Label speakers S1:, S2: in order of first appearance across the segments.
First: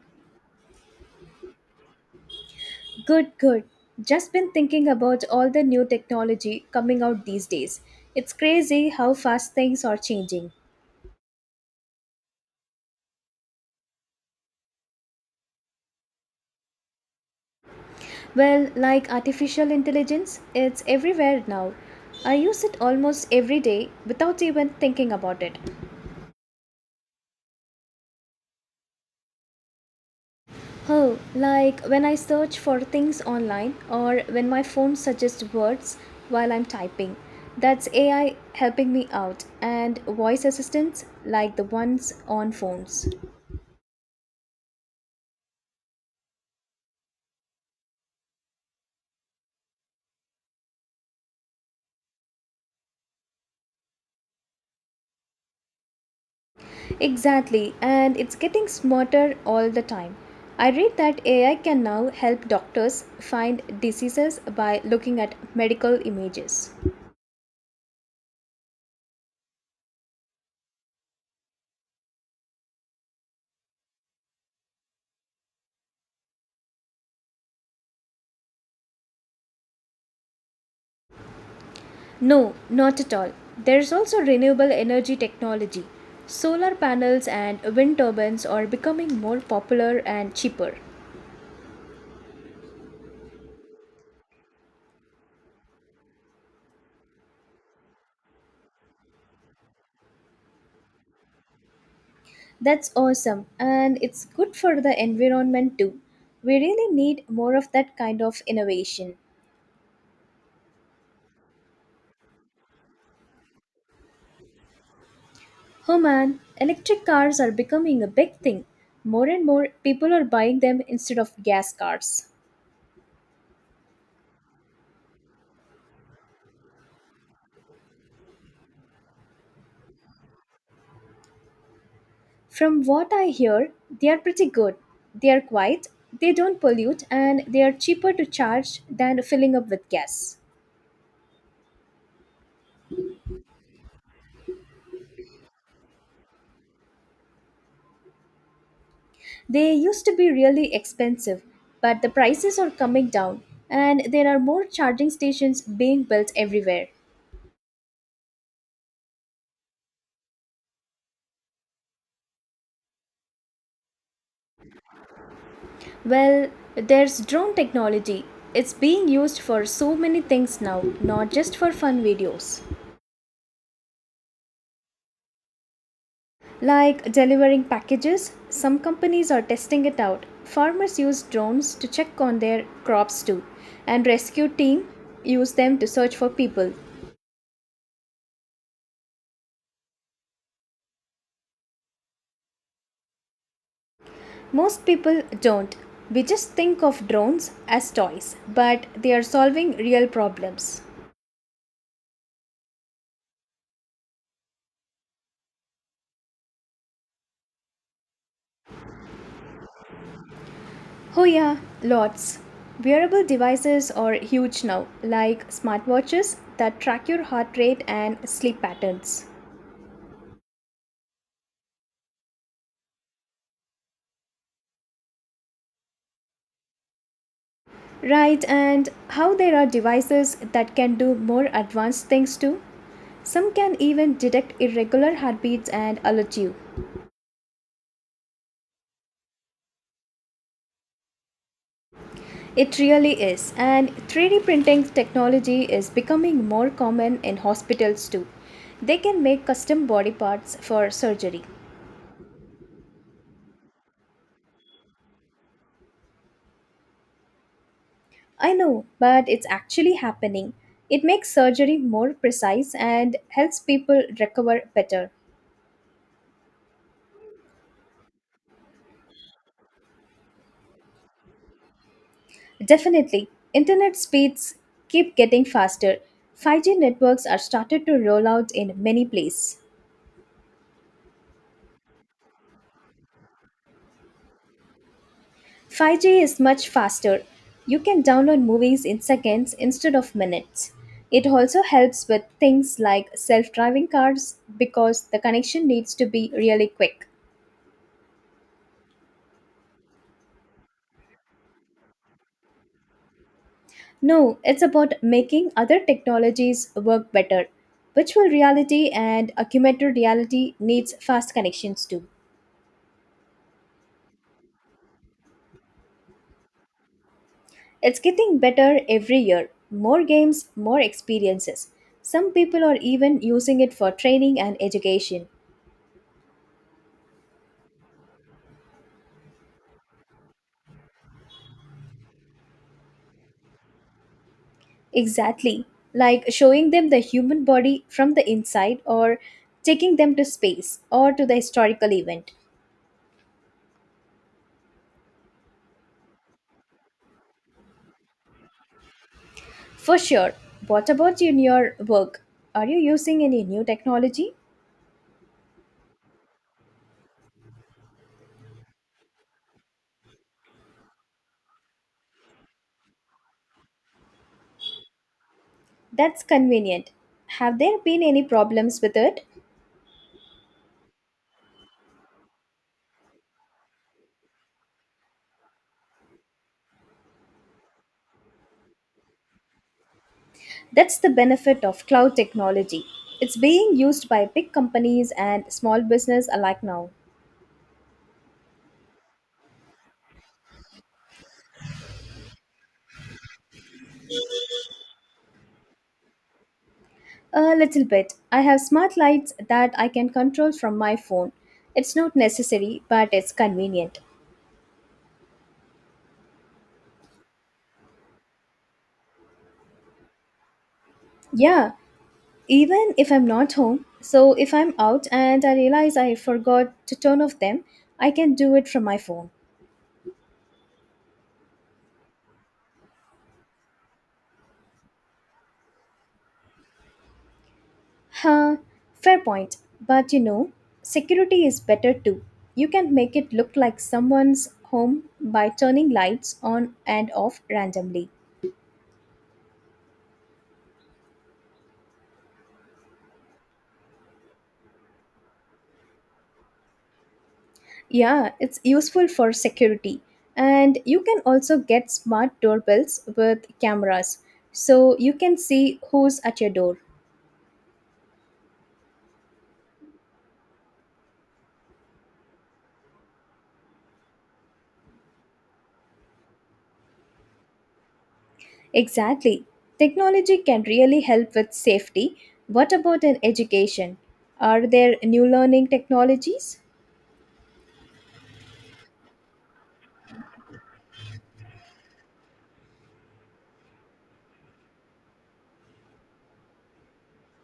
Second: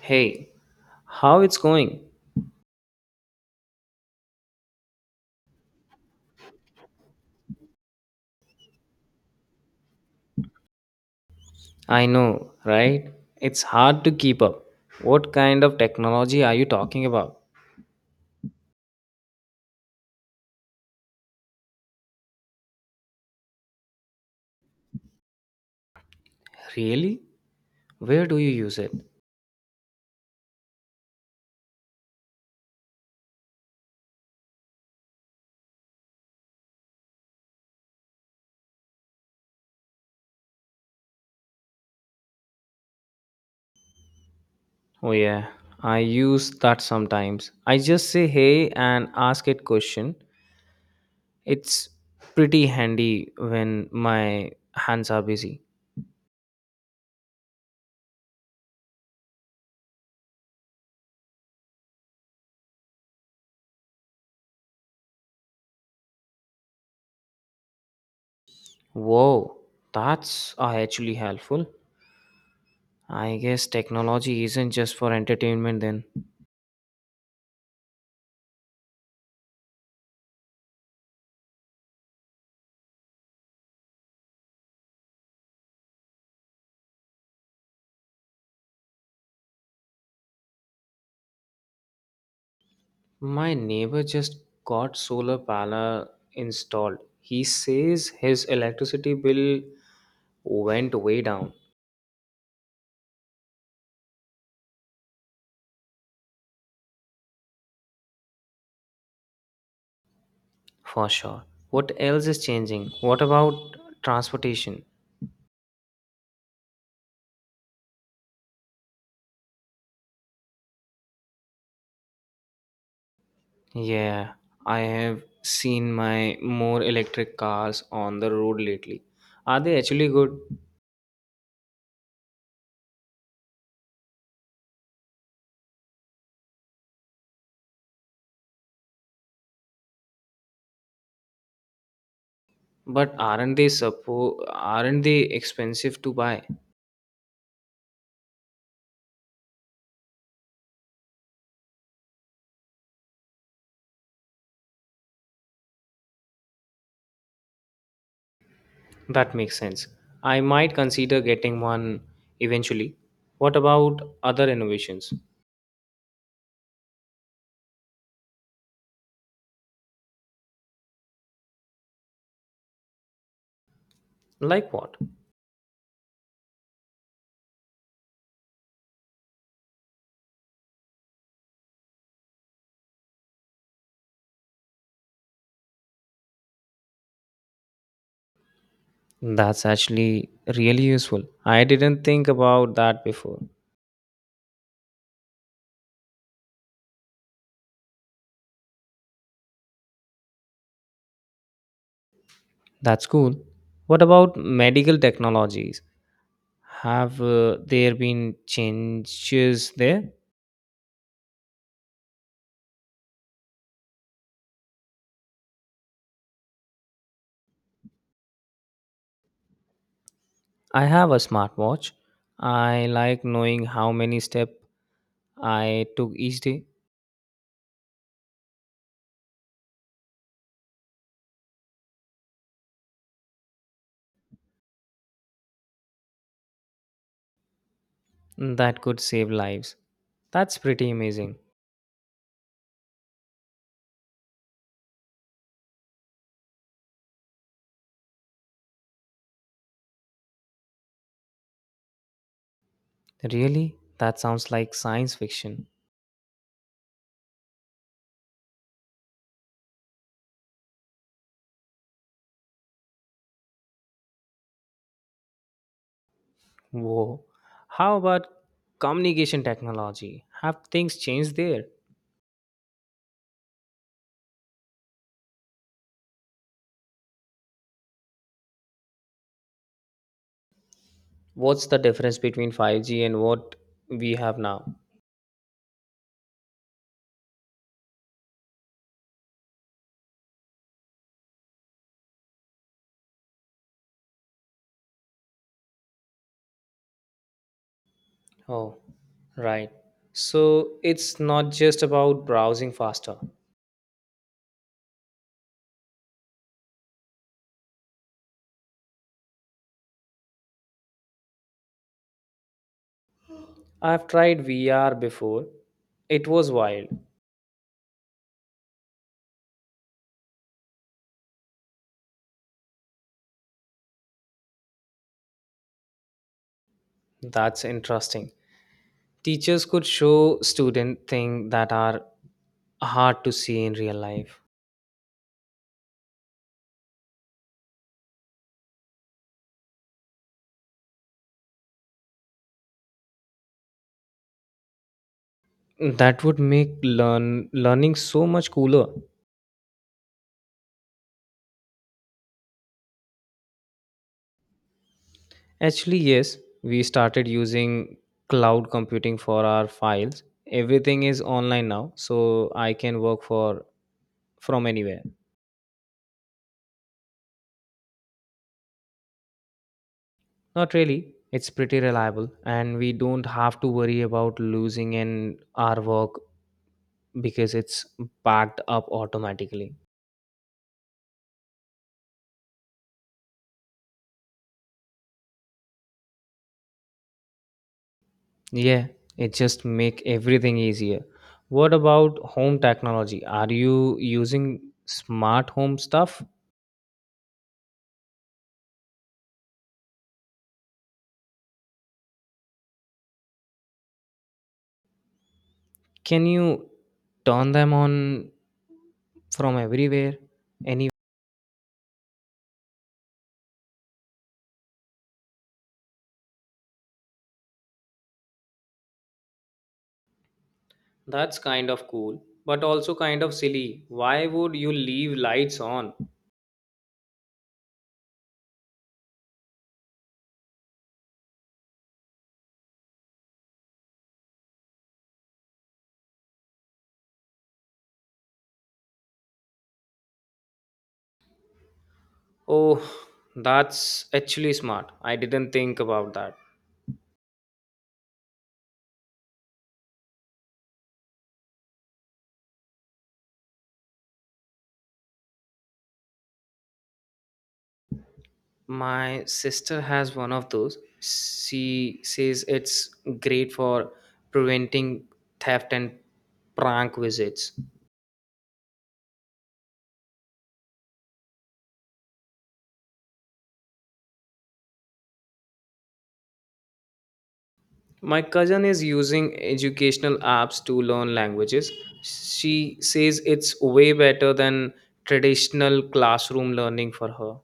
S1: Hey, how it's going?
S2: Good, good. Just been thinking about all the new technology coming out these days. It's crazy how fast things are changing.
S1: I know, right? It's hard to keep up. What kind of technology are you talking about?
S2: Well, like artificial intelligence, it's everywhere now. I use it almost every day without even thinking about it.
S1: Really? Where do you use it?
S2: Oh, like when I search for things online or when my phone suggests words while I'm typing. That's AI helping me out, and voice assistants like the ones on phones.
S1: Oh yeah, I use that sometimes. I just say hey and ask it question. It's pretty handy when my hands are busy.
S2: Exactly, and it's getting smarter all the time. I read that AI can now help doctors find diseases by looking at medical images.
S1: Whoa, that's actually helpful. I guess technology isn't just for entertainment then.
S2: No, not at all. There's also renewable energy technology. Solar panels and wind turbines are becoming more popular and cheaper.
S1: My neighbor just got solar panel installed. He says his electricity bill went way down
S2: That's awesome, and it's good for the environment too. We really need more of that kind of innovation.
S1: for sure. What else is changing? What about transportation?
S2: Oh man, electric cars are becoming a big thing. More and more people are buying them instead of gas cars.
S1: Yeah, I have seen my more electric cars on the road lately. Are they actually good?
S2: From what I hear, they are pretty good. They are quiet, they don't pollute, and they are cheaper to charge than filling up with gas.
S1: But aren't they expensive to buy?
S2: They used to be really expensive, but the prices are coming down, and there are more charging stations being built everywhere.
S1: That makes sense. I might consider getting one eventually. What about other innovations?
S2: Well, there's drone technology. It's being used for so many things now, not just for fun videos.
S1: Like what?
S2: Like delivering packages. Some companies are testing it out. Farmers use drones to check on their crops too, and rescue team use them to search for people.
S1: That's actually really useful. I didn't think about that before.
S2: Most people don't. We just think of drones as toys, but they are solving real problems.
S1: That's cool. What about medical technologies? Have there been changes there?
S2: Oh yeah, lots. Wearable devices are huge now, like smartwatches that track your heart rate and sleep patterns.
S1: I have a smartwatch. I like knowing how many steps I took each day.
S2: Right, and how there are devices that can do more advanced things too. Some can even detect irregular heartbeats and alert you.
S1: That could save lives. That's pretty amazing.
S2: It really is, and 3D printing technology is becoming more common in hospitals too. They can make custom body parts for surgery.
S1: Really? That sounds like science fiction.
S2: I know, but it's actually happening. It makes surgery more precise and helps people recover better.
S1: Whoa. How about communication technology? Have things changed there?
S2: Definitely. Internet speeds keep getting faster. 5G networks are started to roll out in many places.
S1: What's the difference between 5G and what we have now?
S2: 5G is much faster. You can download movies in seconds instead of minutes. It also helps with things like self driving cars because the connection needs to be really quick.
S1: Oh, right. So it's not just about browsing faster.
S2: No, it's about making other technologies work better. Virtual reality and augmented reality needs fast connections too.
S1: I've tried VR before. It was wild.
S2: It's getting better every year. More games, more experiences. Some people are even using it for training and education.
S1: That's interesting. Teachers could show student things that are hard to see in real life.
S2: Exactly. Like showing them the human body from the inside or taking them to space or to the historical event.
S1: That would make learning so much cooler.
S2: For sure. What about you in your work? Are you using any new technology?
S1: Actually, yes, we started using cloud computing for our files. Everything is online now, so I can work for from anywhere.
S2: That's convenient. Have there been any problems with it?
S1: Not really. It's pretty reliable and we don't have to worry about losing in our work because it's backed up automatically.
S2: That's the benefit of cloud technology. It's being used by big companies and small business alike now.
S1: Yeah, it just make everything easier. What about home technology? Are you using smart home stuff?
S2: A little bit. I have smart lights that I can control from my phone. It's not necessary, but it's convenient.
S1: Can you turn them on from everywhere? Any
S2: Yeah, even if I'm not home. So if I'm out and I realize I forgot to turn off them, I can do it from my phone.
S1: that's kind of cool, but also kind of silly. Why would you leave lights on?
S2: Huh, fair point. But you know, security is better too. You can make it look like someone's home by turning lights on and off randomly.
S1: Oh, that's actually smart. I didn't think about that.
S2: Yeah, it's useful for security. And you can also get smart doorbells with cameras so you can see who's at your door.
S1: My sister has one of those. She says it's great for preventing theft and prank visits.
S2: Exactly. Technology can really help with safety. What about in education? Are there new learning technologies?
S1: My cousin is using educational apps to learn languages. She says it's way better than traditional classroom learning for her.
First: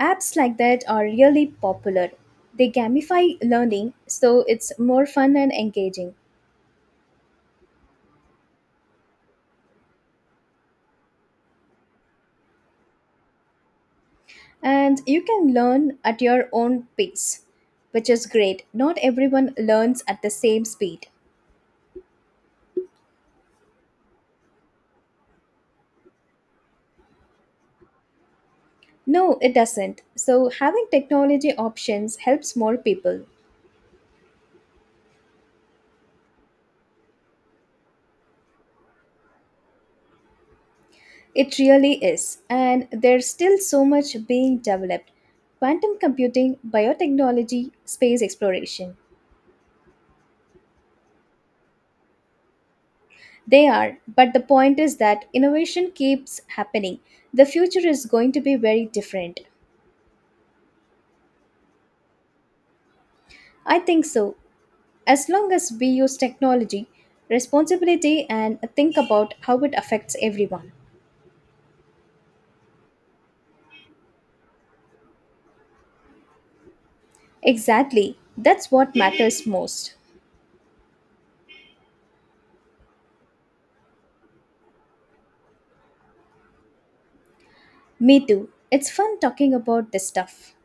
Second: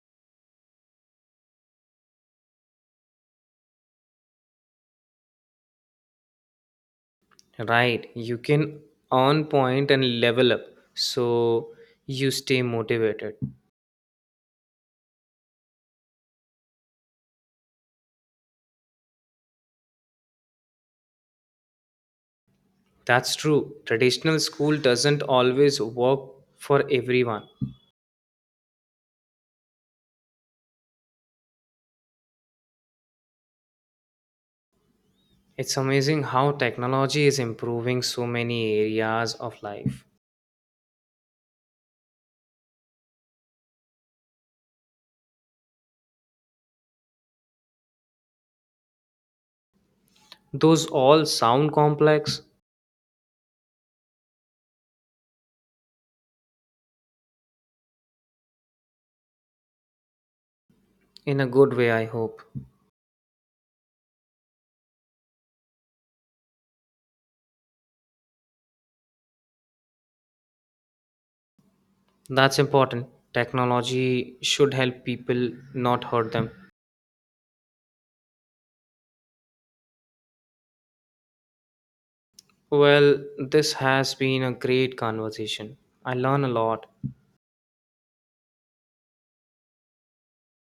S2: Apps like that are really popular. They gamify learning so it's more fun and engaging.
S1: Right, you can earn point and level up so you stay motivated.
S2: And you can learn at your own pace, which is great. Not everyone learns at the same speed.
S1: That's true. Traditional school doesn't always work for everyone.
S2: No, it doesn't. So, having technology options helps more people.
S1: It's amazing how technology is improving so many areas of life.
S2: It really is. And there's still so much being developed: quantum computing, biotechnology, space exploration.
S1: Those all sound complex
S2: They are, but the point is that innovation keeps happening. The future is going to be very different.
S1: in a good way, I hope.
S2: I think so. As long as we use technology, responsibility, and think about how it affects everyone.
S1: That's important. Technology should help people, not hurt them.
S2: Exactly. That's what matters most.
S1: Well, this has been a great conversation. I learn a lot.
S2: Me too. It's fun talking about this stuff.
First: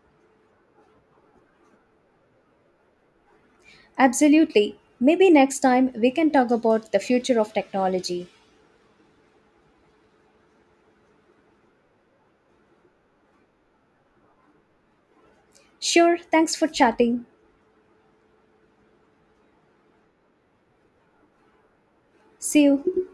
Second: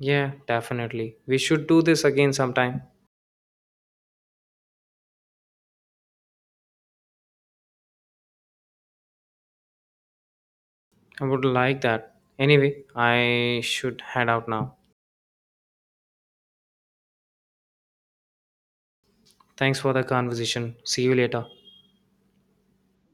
S1: Yeah, definitely. We should do this again sometime.
S2: Absolutely. Maybe next time we can talk about the future of technology.
S1: I would like that. Anyway, I should head out now.
S2: Sure, thanks for chatting.
S1: Thanks for the conversation. See you later.
S2: See you.